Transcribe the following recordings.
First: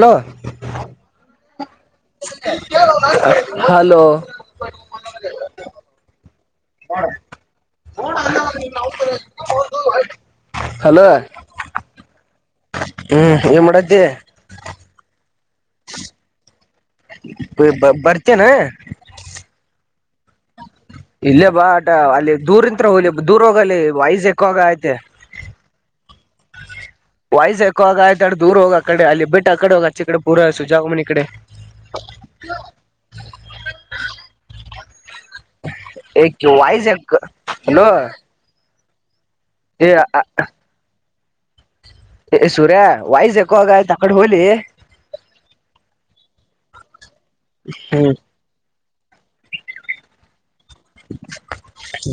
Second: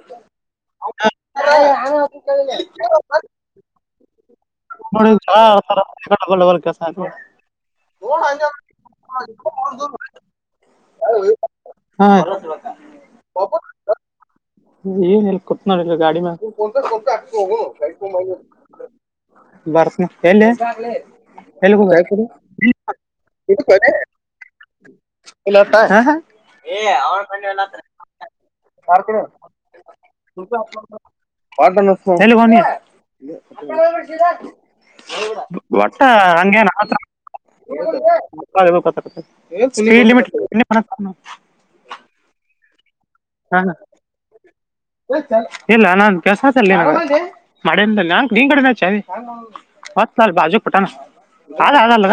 Hello. ಹಾನ. Hello ಲ್ಲ ಬರ್ಗೆ. ನೋಡ ಅಣ ಹ. ಹಲೋ ಹ್ಮ್ ಏನ್ ಮಾಡ್ದ. ಏನ್ ಎಲ್ಲಿ ಕುತ್ ನೋಡಿಲ್ಲ ಗಾಡಿ ಮ. ಬರ್ತೇನ [inaudible] ಬರ್ತ ಎ. ಇಲ್ಲೇ ಬಾಟ ಅಲ್ಲಿ ದೂರ್ತ್ತ್ರ ಹೋಗ್ಲಿ ದೂರ ಹೋಗಲ್ಲಿ ವಯಸ್ ಎಕ್ಕೋಗ ಐತೆ. ಇ ಏ ಅವ. ವಾಯ್ಸ್ ಎಕೋ ಆಗ ಆಯ್ತಾಡ್ ದೂರ ಹೋಗ ಆ [unintelligible] [unintelligible] ಕಡೆ ಅಲ್ಲಿ ಬಿಟ್ಟು ಆ ಕಡೆ ಹೋಗ ಆಚೆ ಕಡೆ ಪೂರ ಸುಜಾಗಮನಿ ಕಡೆ ಒಟ್ಟ ಏ ವಾಯ್ಸ್ ಹಂಗೇನ್ತ್ರ. ಎಕ್ ಹಲೋ ಏ [unintelligible] ಏ ಸೂರ್ಯ ವಾಯಸ್ ಹಾ ಎಕೋಾಗ ಹಾ ಆಯ್ತ ಆಕಡೆ ಹೋಲಿ. ಇಲ್ಲ ನಾನ್ ಕೆಲ್ಸಲ್ಲಿನ. ಮಡೆಯಿಂದ ಹ್ಮ್ ನಂ ನಿನ್ ಕಡೆಚೀ ಹೊತ್ತ ಬಾಜು ಪುಟಾನ.. ಹದಾ ಹ ಅಲ್ಲ ಬಟ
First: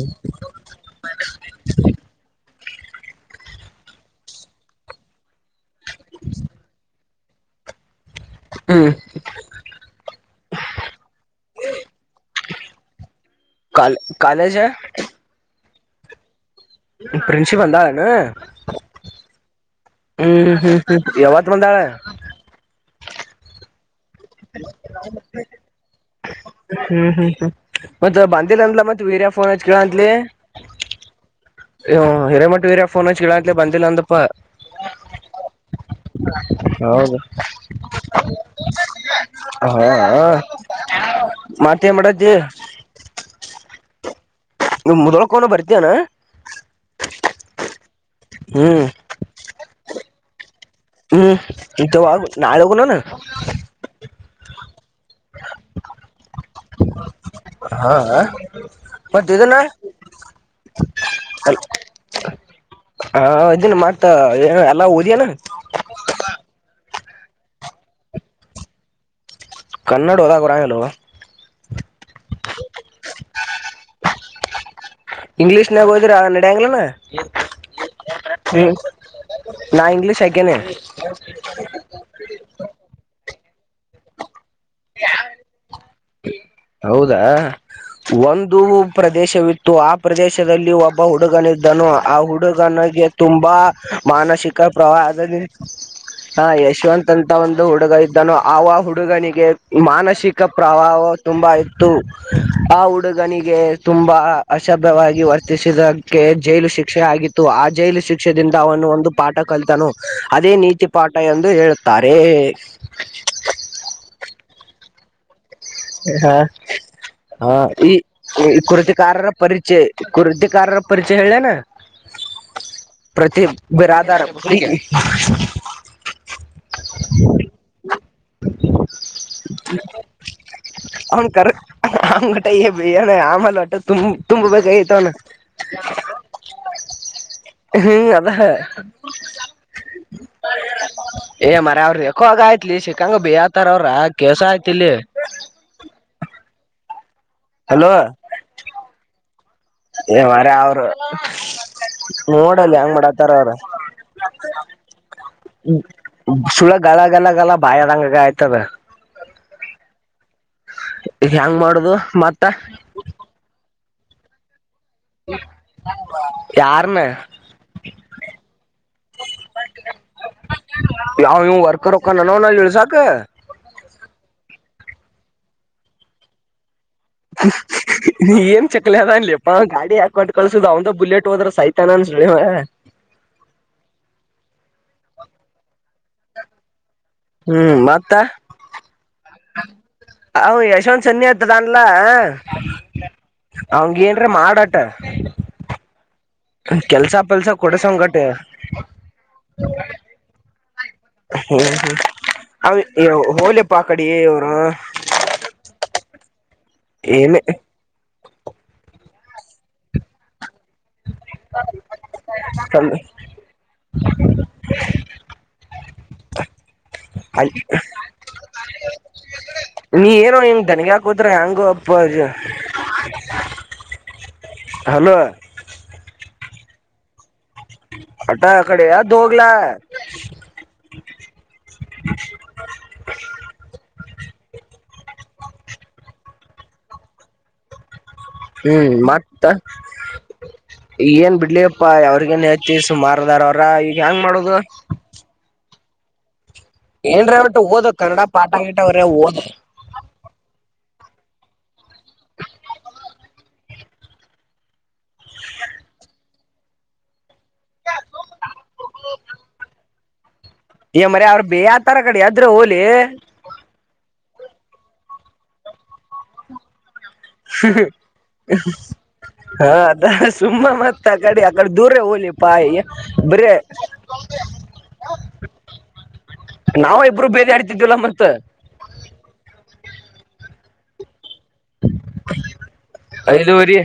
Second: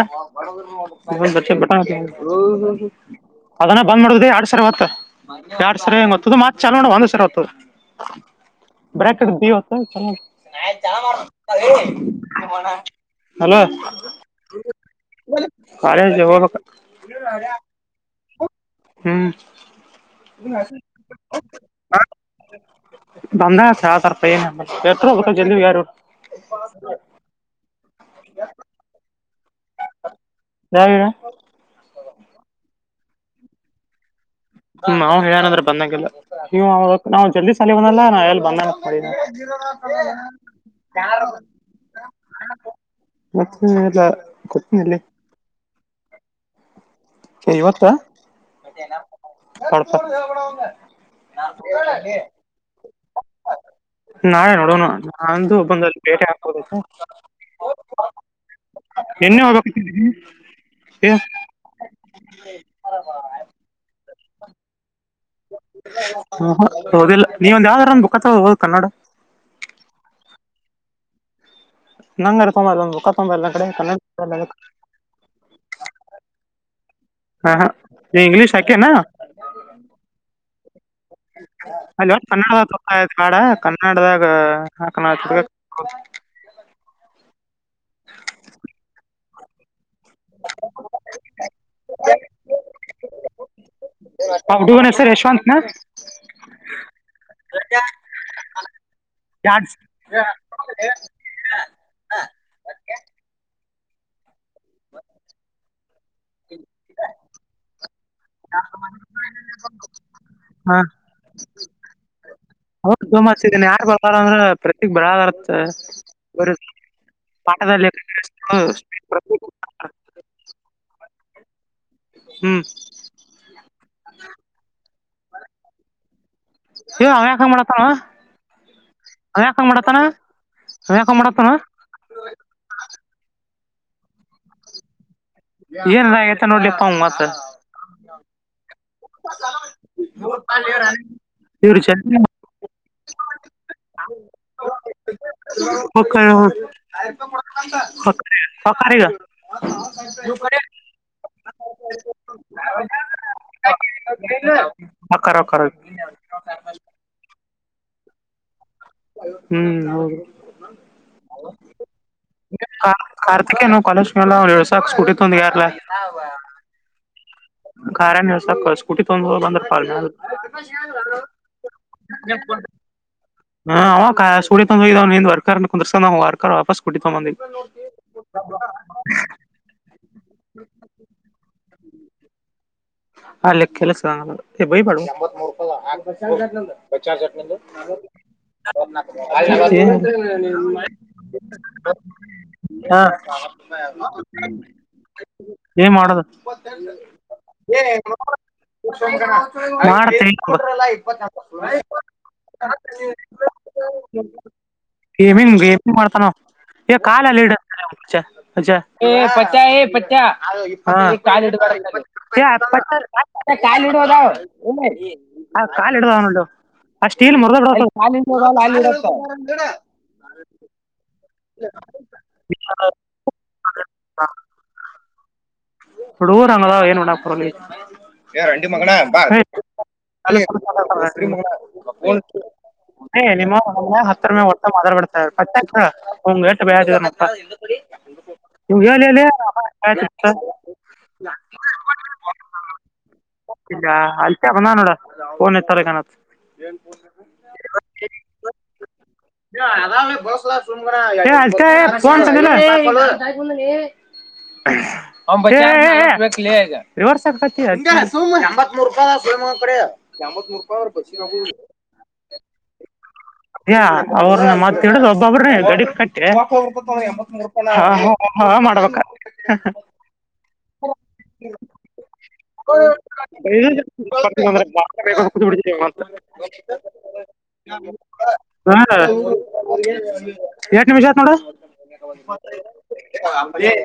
ಅದನ್ನ ಬ್ ಮಾಡಡುದ ಎರಡ್ ಸಾವರ ಹೊತ್ತ ಎರಡ್ ಸಾವರ ಹೆ ಗತ್ತತದ ಮತ್ ಚಲ ನೋಡ ಒಂದ್ ಸಾವರ ಹೊತ್ತದೆ.. ಹ್ಮ್ ಬ್ರೆಡ್ ದತ ಚ. ಕಾಲ ಕಾಲೇಜ [unintelligible] ಕಾಲೇಜ್ ಹೋಗಬೇಕ ಪ್ರಿನ್ಸಿ ಬಂದಳ ಏನ ಬಂದಾಳ ಹ ಬಂದಳ ಆ ತರ್ಪ್ಪ ಏನ ಎ ಜಲ [unintelligible] ಹ್ಮ್ ಹ್ಮ್ ಹ್ಮ್ ಮತ್ತ ಬಂದಿಲ್ಲ ಅಂದಲ ಮತ್ತ ವೀರ ಫೋನ್ ಹಚ್ ಕಳತ್ಲಿ ಯಾವ ಹಿರೇಮಟ್ಟ ವೀರ ಫೋನ್ ಹಚ್ ಕಿಳಂತ್ಲಿ ಬಂದಿಲ್ಲ ಒಂದಪ್ಪ ಹ್ಮ್ ಅವ ಹೇಳಏನಂದ್ರ ಬಂದಂಗಲ್ಲ ನೀ ಹೌದು ನಾವು ಜಲ್ದಿ ಸಲಂದಲ್ಲ ನಾವ ಎ ಬಂದ ಹಾ ಮತ್ತೇನ್ ಮಾಡತ್ತಿ ಮತ್ತೆ ಇಲ್ಲ ಕೊಡ್ತೀನಿ ನೀ ಇಲ್ಲಿ ಮುದಳ್ಕೊಂಡ ಬರ್ತೀಯಾನ ಇವತ್ತ ಸ್ಪ ಹ್ಮ್ ಇಂತವ [unintelligible] ನಾಳೆ ಹೋಗುಣನ ನಾಳೆ ನೋಡೋಣ.. ಅಂದು ಬಂದಲ್ಲಿ ಬೇಟೆ ಆಗ್ಬೋದು. ಹಾ ಮತ್ತ ನಿನ್ನೆ ಇದನ. ಹೋಗ್ಬೇಕಿತ್ತು ಹಾ ಇದನ್ ಮಾಡ್ತ ಏ ಎಲ್ಲ ಓದಿಯ. ಹ್ಮ ಹ ಓದಿಲ್ಲ ನೀವ ಒಂದ ಯಾವ್ದಾರಂದ ಬುಖತೋ ಹೋದ ಕನ್ನಡ ಕನ್ನಡ ಓದಾಕ ಬರಂಗಿಲ್ಲೋ ನಂಗಾರ ತೊಂಬರಲ್ಲಾ ಒಂದು ಬುಖ ತೊಂಬ ಇಲ್ಲ ಕಡೆ ಇಂಗ್ಲೀಷ್ನಾಗ ಹೋದ್ರ ನಡ್ಯಂಗ್ಲನಾ ಹಾ ಹಾ ನೀ ಇಂಗ್ಲೀಷ್ ಹ್ಮ ಹಾಕೇನಾ ನಾ ಇಂಗ್ಲೀಷ್ ಆಕಿನಿ ಕಾಡ ಕನ್ನಡದಾಗ ಹ ಹೌದಾ ಒಂದು ಪ್ರದೇಶವಿತ್ತು ಆ ಪ್ರದೇಶದಲ್ಲಿ ಒಬ್ಬ ಹುಡುಗನ ಇದ್ದನು ಆ ಹುಡುಗನಿಗೆ ತುಂಬಾ ಮಾನಸಿಕ ಪ್ರವಾಹ ಯಶವಂತನ ಹ ಯಶವಂತ್ ಅಂತ ಒಂದು ಹುಡುಗ ಇದ್ದಾನೋ ಆ ಹುಡುಗನಿಗೆ ಯಾಡ್ ಮಾನಸಿಕ ಪ್ರವಾವ ತುಂಬ ಇತ್ತು ಆ ಹುಡುಗನಿಗೆ ತುಂಬಾ ಅಶಭ್ಯವಾಗಿ ವರ್ತ ಇದಕ್ಕೆ ಜೈಲು ಶಿಕ್ಷೆ ಆಗಿತ್ತು ಆ ಜೈಲು ಶಿಕ್ಷೆಯಿಂದ ಅವನು ಒಂದು ಪಾಠ ಕಲಿತನು ಅದೇ ಹಾ ನೀತಿ ಪಾಠ ಎಂದು ಎಂದು ಹೇಳ್ತುರೆ ಬರರ ಅಂದ್ರೆ ಪ್ರತಿಗ್ ಬರದರ್ತ್ [unintelligible] ಹ ಈ ಈ ಕೃತಿಕಾರರ ಪ್ರತೀಕ್. ಪರಿಚಯ ಕೃತಿಕಾರರ ಪರಿಚಯ ಹೇಳನಾ ಹ್ಮ್ ಪ್ರತಿಕ ಬಿರಧಾರ ಅವ್ಯಾಕಂಗ ಮಾಡತಾನ ಅವ್ಯಾಕಂಗ ಮಾಡತಾನ ಅವ ಯಾಕ ಅವ್ನ್ ಕರ ಮಾಡತಾನ ಅವನ್ ಗಟ ಬನ ಆಮೇಲೆ ಒಟ್ಟ ತುಂಬ ತುಂಬ ಬೇಕಾಗಿತ ಅವ್ನು ಏನ್ ಆಗೈತ ನೋಡ್ಲಿಪ್ಪ ಅವ್ ಮತ್ತ ಹ್ಮ್ ಅದ ಮರ ಇವ್ರು ಅವರು ಜಲ್ದಿ ರಖೋಗಾಯ್ತ ಲಿ ಸಿಕಾಂಗ ಬೈತರ ಅವ್ರ ಕೆಲ್ಸ ಆಯ್ತಿಲ್ಲಿ ಮಕ್ಕಳ ಹಲೋ ಸಕಾರಿಗ [unintelligible] ನೋಡಲ್ಲಿ ಹೆಂಗ್ ಮಾಡತರ ಅವರ ಹೊಕ್ಕಾರ ಹೊಕ್ಕಾರ ಸುಳ ಗಲಲ್ಲ ಬಾಯದಂಗ ಆಯ್ತದೆ ಹ್ಮ್ ಹೌದು ಹಿಗಯಾಂಗ ಮಾಡುದು ಮತ್ತ ಕಾರ್ತಿಕ ನಾವು ಕಾಲೇಜ್ ಕಲ್ಲ ಒ ಎಡುಸ ಸ್ಕೂಟಿ ತುಂದ ಯಾರಲ್ಲ ಯಾರನ ಖನ್ ಸಾಕ ಸ್ಕೂಟಿ ತೊಗಂಡ ಬಂದ ಯಾವ ಇವ್ ವರ್ಕರ್ ಹೊಕ್ಕಾನ ನವ್ನ [unintelligible] ಇಳ್ಸಾಕ ಹಾ ಅವ ಸು ವರ್ಂದಾ ವಾರ್ರ್ ವಾಸ್ [unintelligible] ನೀ ಏನ್ ಚಕ್ಲಿ ಅದ ಅನ್ಲಿಪ್ಪ ಗಾಡಿ ಹಾಕೊಂಡು ಕಳಸುದುದು ಅವಂದ ಬುಲೆಟ್ ಹೋದ್ರ ಸೈತ ಸ [unintelligible] ಹಾ ಲೆಲ್ಲ ಸ ಬ ಪಡ [unintelligible] ಹ್ಮ್ ಮತ್ತ ಅವ ಯಶವಂತ್ ಸನ್ನಿ ಆತದನ್ಲ ಹ ಅವಂಗ ಏನ್ರ ಮಾಡಾಟ ಏನ್ ಮಾಡದು ಕೆಲ್ಸಾಫಲ್ಸ ಕೊ ಏಣ ಇಪ್ಪ ಹ ಹೋಳ ಪಾಕಡಿ ಇವರು ಏಮನ್ ಏಮನ್ ಮಾಡ್ತಾನಾವ ಎ ಕಾಲ ಏನ ಲೀಡ ಪ ಪ ಹ ಕಾಲ ಇ ಕಾಲ ಇಡಾವ ಆ ಕಾಲ ಇಡುವನೋಡು ಅಷ್ಟೀಲ್ ಮುರದದು ಅ ಹೆಂಗ ಅಪ್ಪಾಜಿ ಹಲೋ ಇ ಊರಾಂಗದಾವ ಏನುಣ್ಣ ಪರಳ ಮ ಅಟ ಆ ಕಡೆ ಅದ್ ಹೋಗ್ಲಾ [unintelligible] ಅ [unintelligible] ನಿಮ್ಮ ಹತ್ತರ ಮೆ ಒಟ್ಟ ಮಾತಾರ್ಡ್ತ ಪಕ್ಕಂಗಷ್ಟ ಬ ನಿಲ್ಲಿಲ್ಲ ಈ ಏನ್ ಬಿಡ್ಲಿಪ್ಪಾ ಅವ್ರಗೇನ್ ಅತಿ ಸುಮಾರದಾರ ಅವ್ರ ಈಗ ಹೆಂಗ್ ಮಾಡದು ಕನ್ ಯತಾರೆೇ ಕಾನ ಒಟ್ಟು ಓದು ಕನ್ನಡ ಪಾಠ ಗಿಟ ಅವ್ರೆ ಓದು ಆರಾಮ ಬಸಲ ಆಕ [inaudible] [unintelligible] ಹ ರಿವರ್ಸ್ ಆಗ್ತ ಎತ್ರು ರೂ ಕಡೆತ್ ಮರ ಅವ್ರ ಬೇ ಆ ತರ ಕಡೆ ಅದ್ರೆ ಹೋಲಿ ಅ್ಯ ಅವ್ರನ್ನ ಮತ್ತ ಇಡುದ್ ಒಬ್ಬೊಬ್ರನೆೇ ಗಡಿ ಕಟ್ಟೆ ಹಾ ಮಾಡ್ಬೇಕ ಹಾ ಅದ ಸುಮ್ಮ ಮತ್ತ ಆ ಕಡೆ ಆ ಕಡೆ ದೂರ ಹೋಗಲಿ ಪಾಯ ಬ್ರೇ ್ರೆ ಬಿಡಿದ್ರ ನಾವವು ಇಬ್ಬರು ಬೇದಿ ಆಡ್ತಿದಿಲ್ಲ ಮತ್ತೆ ಹ ಎಟ ನಿಮಿಷ ಆತ್ ಐದುವರಿ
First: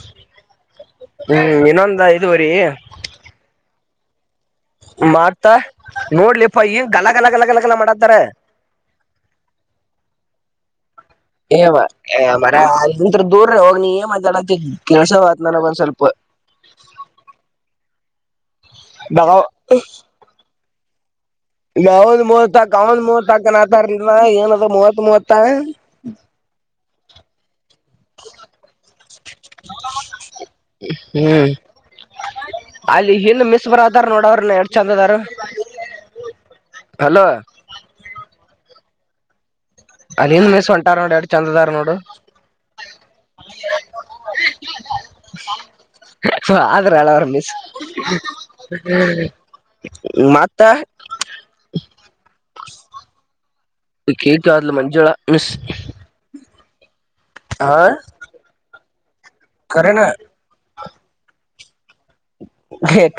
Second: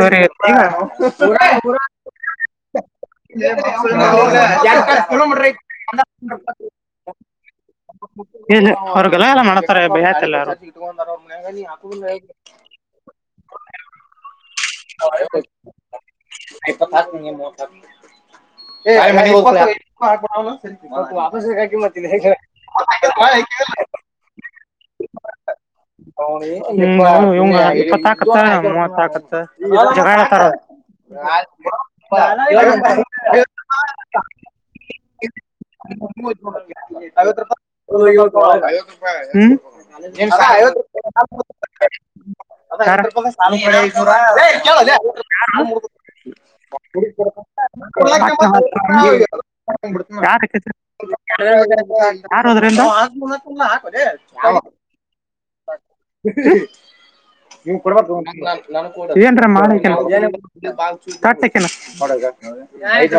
ನೋಡ ಹಾ ಹಾ ರೀ ಹಾ [inaudible] ನೋಡ್ಲಿಪಾ ಏನ್ ಗಲ ಗಲ ಗಲ ಗಲ ಗಲ ಮಾಡತ್ತಾರ ಏನ್ ಅವ್ರು ಗಲ ಎಲ್ಲ ಮಾಡ್ತಾರೆ ಭಯ ಆಯತಲ್ಲರು ಹ ಏವ ಮರಂತ್ ದೂರ ಹೋಗ ನೀ ಏ ಮಾತಾಡತಿ ಕೆಲ್ಸವತ್ ನನ ಬ ಒಂದ ಸ್ವಲ್ಪ ಪ್ಪ ಾಕ್ ನೀ ಮ ಾಕ ಬಗಾವ್ ವಾಪಸ್ಗಾಕಿಮ್ಮತ್ತ ನಾವೊಂದ್ ಇದೆ ಮೂವತ್ತಾಕ್ ಅವಂದ್ ಮೂವತ್ಕನ ಆತಾರ ಏನದ ಮೂವತ್ ಮೂವತ್ತ ಹ ಇಪ್ಪತ್ತಾಕತ್ತ ಮೂವತ್ಾಕತ್ತ ಜ ಹ್ಮ್ ಅಲ್ಲಿ ಹಿಂದ್ ಮಿಸ್ ಬರತಾರ ನೋಡ ಅವ್ರನ್ನ ಎಷ್ಟ್ ಚಂದ ಅದಾರ [unintelligible] [inaudible] [unintelligible] ಹಲೋ ಐವತ್ತು ರೂಪಾಯ ಐವತ್ತು ರೂಪಾಯಿ ಅಲ್ಲಿೇನ್ ಮೇಸ್ ಹೊಂಟಾರ ನೋಡು ಎರಡು ಚಂದದಾರ ನೋಡು ಅದಐ [unintelligible] ಆದ್ರ ಹೇಳ ಅವ್ರ ಮಿಸ್ ಯಾಕ ಮತ್ತ ಯ್ರ ಕೇಕ್ ಆದ್ಲು ಮಂಜುಳ ಮಿಸ್ [inaudible] ಕ ಹ ಏನ್ ಮಾಡ ಕರೆನ ಕೆ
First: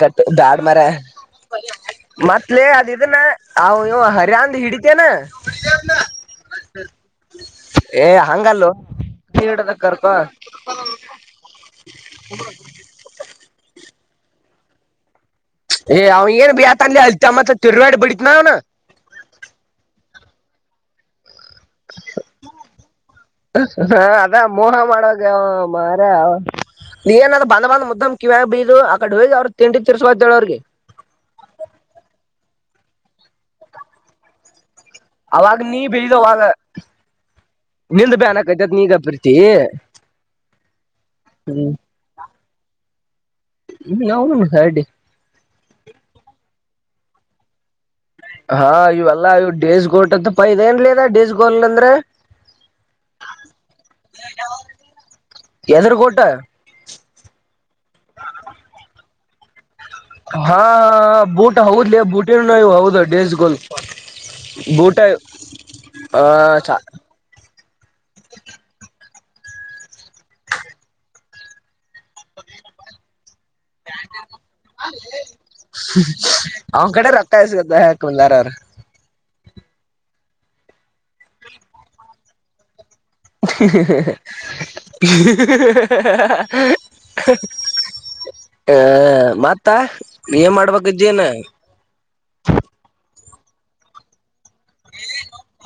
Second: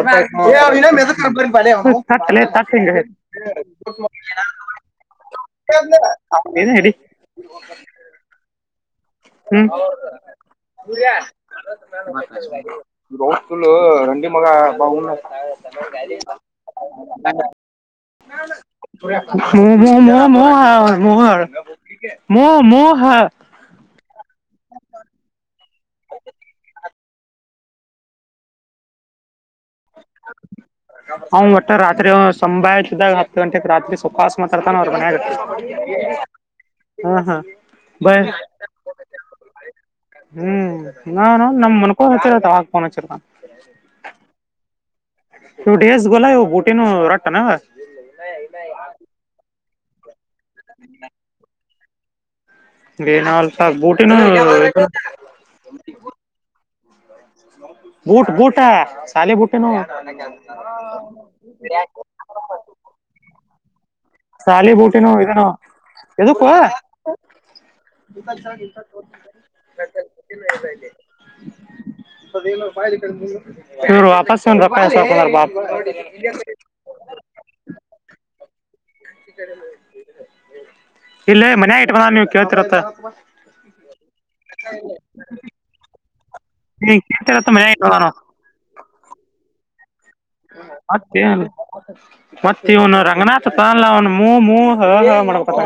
ಕಟ್ ಬ್ಯಾಡ್ ಮಾರಾಯ ತ [unintelligible] [inaudible] ಅ ಇ ಹರಿ ಅಂದ ಹಿಡಿತೇನೆ ಏನೇ ಹಿಡಿ ಏ ಹಂಗಲ್ಲ [unintelligible] ರಂಡೀ ಮಗ ಬಾ ಏ್ ಅವ ಏನ್ ಯತಂಗ ಅಲ್ತಮ್ಮತ್ ತಿರ್ಾ ಬಿಡತ್ ನ ಅವ್ನ ಮ ಮ ಹಾ ಮ ಹಾ ಮ ಮ ಹಾ ಅಲ್ಲ ಮೋಹ ಮಾಡಾಗ ಮಾರ ನೀಏನ ಬಂದ ಬಂದ ಮುದ್ದಮ್ ಕಿವ ಬೀರು ಅ ಕಡೆ ಹೋಗ ಅವ್ರ ತಿಂಡಿ ತಿರ್ಸ್ಕೊತೇಳ ಅವ್ರಿಗೆ ಹ ಮಟ್ಟ ರತ್ರಿ ಸಂಭಾಯ ಹ ಗಂಟೆೆಗೆ ರರಿ ಸೊಪಾಸ ಮಾತ್ರ ಹನವಾರ ಮನೆ ಆಗುತ್ತೆ ಅವಾಗ ನೀ ಬೀದವಾಗ ಹಾ ಹಾ ನಿಂದ ಬೈ ಬ ಅಾನಕೈತತ್ ನೀಗ ಪ್ರರ್ತಿ ಹ್ಮ್ ನಾ ನಮ್ ಮುನ್ಕೊಂಡ ಹಚ್ಚಿರತ ಆಾಕೋನ ಅವನುನುಡ್ಡಿ ೇಸ್ ಗೊಲ ಬುಟ್ಟಿ ನ ರಟ್ಟತ ಹ ಹಾ ಇವೆಲ್ಲಾ ಇವ ಡೇಸ್ ಗೋಟ್ ಅಂತ ಪೈ ಇದೆ ಏನ್ಲದ ಡೇಸ್ ಗೋನ್ಲ್ ಅಂದ್ರೆ ಬೇ ನ ಅಲ್ಫ ಬೂಟಿ ನ ಎದ್ರ ಗೋಟ ಬೂಟ್ ಬೂಟ ಶಾಲೆ ಬೂಟೆನು ಹಾ ಹ ಬೂಟ್ ಹೌದ್ಲಿ ಬೂಟಿವು ಹೌದು ಡ್ರೇಸ್ ಗಲ್ ಶಾಲಿ ಬೂಟಿನೋ ಇದನೋ ಆ ಎದಕ್ಕ ತ ಚ ಅದ ಬಾಯ ಕಡೆ ಹರು ಅಪ ರಪ್ಪಪಾರ ಬಾಪ ಅವನ್ ಕಡೆ ರೊಕ್ಕ ಇಸ್ಗದ ಹಾಕಂದಾರ ಅವ್ರ ಇಲ್ಲೇ ಮನ ಆಯಟ್ ಬಂದ ನೀವ್ ಕೇಳ್ತಿರತ್ತ ಹ ಹ ನೀತರತ್ತ ಮಾನ ಹ ಮತ್ತ ಏನ್ ಮತ್ತ ಮಾಡ್ಬೇಕಜ್ಜಿನ ಮತ್ತೆ ಇವನು ರಂಗನಾಥ ತ ಅಲ್ಲ ಅವನ್ ಮೂ ಹ ಹ ಮ ಕ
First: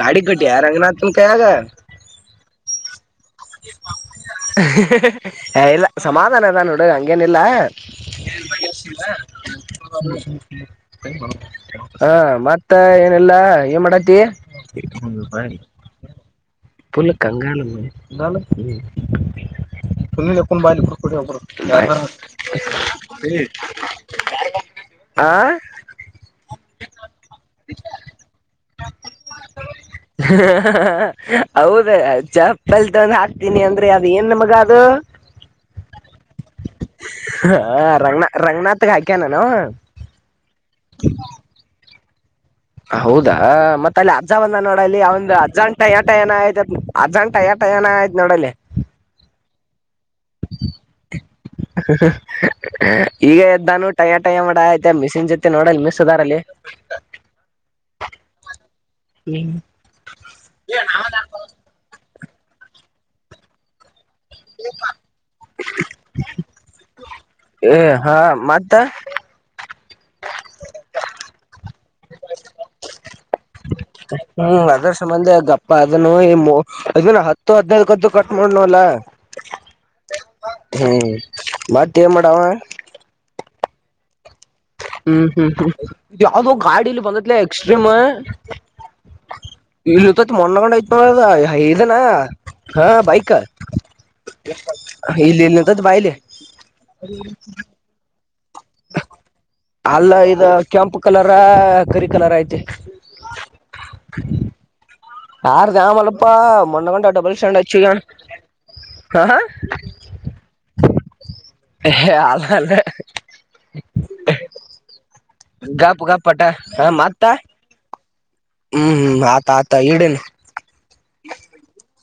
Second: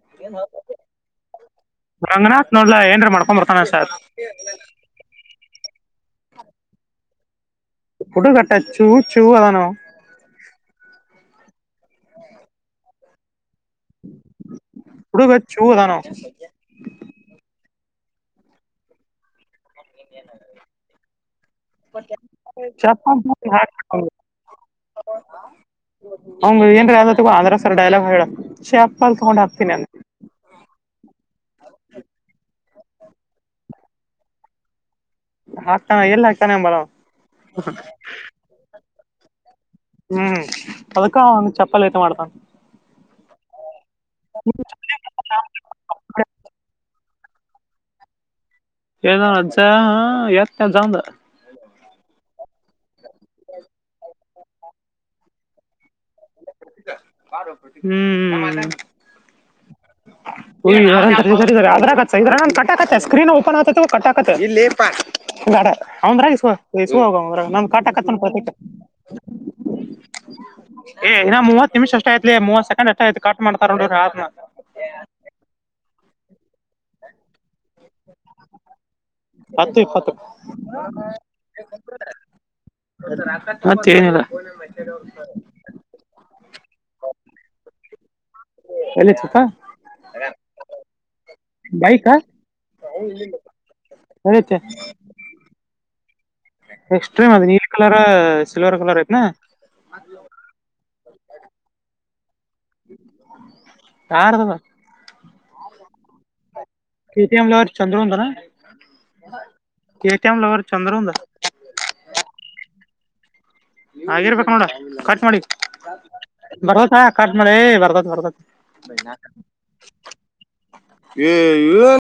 ಗಾಡಿ ಕಟ್ಟಿ ಯಾರಂಗನಾಥನ್ ಕೈಯಾಗ ನಂಗ್ರ ಎಂ್ರ ಮಾಡ ಹ ಇಲ್ಲ ಸಮಾಧಾನ ಅದಾ ನೋಡ ಹಂಗೇನಿಲ್ಲ ಫುಡು ಕಟ್ಟೆ ಚೂ ಚೂ ಅದಾನೋ ಹಾ ಮತ್ತ ಏನೆಲ್ಲ ನೀ ಮಾಡಡಾಟ ಹುಡುಗ ಚೂ ಅದಾನು ಪುಲ್ ಕಂಗಾಲಮ್ಮ ಬಳ ತಿಲ್ಲಕ್ಕ ಬ ಕೊಡರ ಚಪ್ಪ ಹಾಕ್ಬಿಟ್ಟು ಆ ಹಂಗ ಏನ್ರ ಅ ತಗ ಅಂದ್ರ ಸರ್ ಡೈಲಾಗ್ ಹೇಳ ಶೇಪ್ಪ ಅಲ್ ತೊಗೊಂಡ ಹಕ್ತೀನಿ ನಾನ ಹೌದ ಚಪ್ಪಲ್ ತಂದ ಹಾಕ್ತೀನಿ ಅಂದ್ರರಿ ಅದ ಏನ್ಮಗ ಅದು ಹಾಕ್ತಾನ ಎಲ್ಲಿ ಹಾಕ್ತಾನೆ ಅಂಬಲ ಅವ. ಹಾ ರಂಗನಾ ರಂಗನಾಥ ಹಕನ ನ ಹ್ಮ್ ಅದಕ್ಕ ಒಂದು ಚಪ್ಪಲ್ ಐತ ಮಾಡ್ತಾನ ಹೌದಾ ಮತ್ತ ಅಲ್ಲಿ ಅಜ್ಜ ಬಂದ ನೋಡಲ್ಲಿ ಅವಂದು್ ಅಜ್ಜಂಟ ಆಏಟ ಏನ ಆಯ್ತ ಅಜ್ಾಂ ಟಯಾ ಟಯಣ ಆಯ್ ನೋಡಲ್ಲಿ ಏನ ಅಜ ಎತ್ತನ ಚಂದ ಈಗ ಎದ್ದಾನು ಟಯಾ ಟಯ ಮಾಡ ಆಯತೆ ಮಿಸ್ಸಿನ ಜೊತೆ ನೋಡಲ್ ಮಿಸ್ ಅದಾರಲ್ಲಿ ಹ್ಮ್ ಮನೆ ಹ್ಮರಿ ಸದ್ರ ಇದ ನ ಕ ಸ್ಕ್ರೀನ್ ಓಪನ್ ಆಗ್ತ ಕ ್ರಾಗೋಗ್ರಾಗ ನ ಏ ಹಾ ಕಾಟಕತ್ತ [unintelligible] ಏ್ ಮೂತ್ ನಿಮಿಷ ಅಷ್ಟ ಆಯತ್ಲಿ ಮೂವತ್ ಸೆಕಂಡ್ ಅಷ್ಟ ಆಯತ ಹ್ಮ್ ಅದರ್ಸು ಮಂದಿ ಗಪ್ಪ ಅದನ್ನು ಈ ಅನ ಹತ್ತು ಹದ್ನೈದಕದ್ದು ಕಟ್ ಮಾಡನವಲ್ಲ ಹತ್ತು ಇಪ್ಪತ್ತು ಹ್ಮ್ ಬತಿಯ ಮಾಡಾವ ಮತ್ತೇನಿಲ್ಲ ಹ್ಮ್ ಹ್ಮ್ ಹ್ಮ್ ಯಾವ್ದೋ ಗಾಡಿಲ್ಲಿ ಬಂದತ್ಲ ಎಕ್ಸ್ಟ್ರೀಮ್ ಎಲ್ಲಿತ್ತಪ್ಪ ಇತ ಮೊ್ಣ ಕಂಡ ಐ ಇನಾ ಬೈಕಾ ಹಾ ಬೈಕ್ ಇಲ್ಲಿ ಇಲ್ಲಿಂತದ ಬಾಯಲೆ ಎಷ್ಟಟ್ರೇ್ ಅದ ನೀಲ್ ಕಲರ ಅಲ್ಲ ಇದ ಕೆಂಪು ಕಲರ ಕರಿ ಕಲರ್ ಆಯ್ತು ಯಾರದಪ್ಪ ಯಾರ ಜಾಮಲ್ಲಪ್ಪಾ ಮೊ್ಣಗೊಂಡ double KTM lover stand Chandru ಅಂದನ ಹ ಕೆಟಿಎಂ ಲವರ್ ಚಂದ್ರು ಅಂದ ಹ ಅ ಅ ಹಾಗಿರ್ಬೇಕು ನೋಡ ಕಟ್ ಮಾಡಿ ಗಪ್ ಗಪ್ ಪಟ ಬರ್ದತ್ತ ಕಟ್ ಮಾಡಿಯ ಬರ್ದತ್ ಬರ್ದತ್ ಹ್ಮ್ ಹ್ಮ್ ಆತ ಆತಾ ಇಡೇನೆ ಏ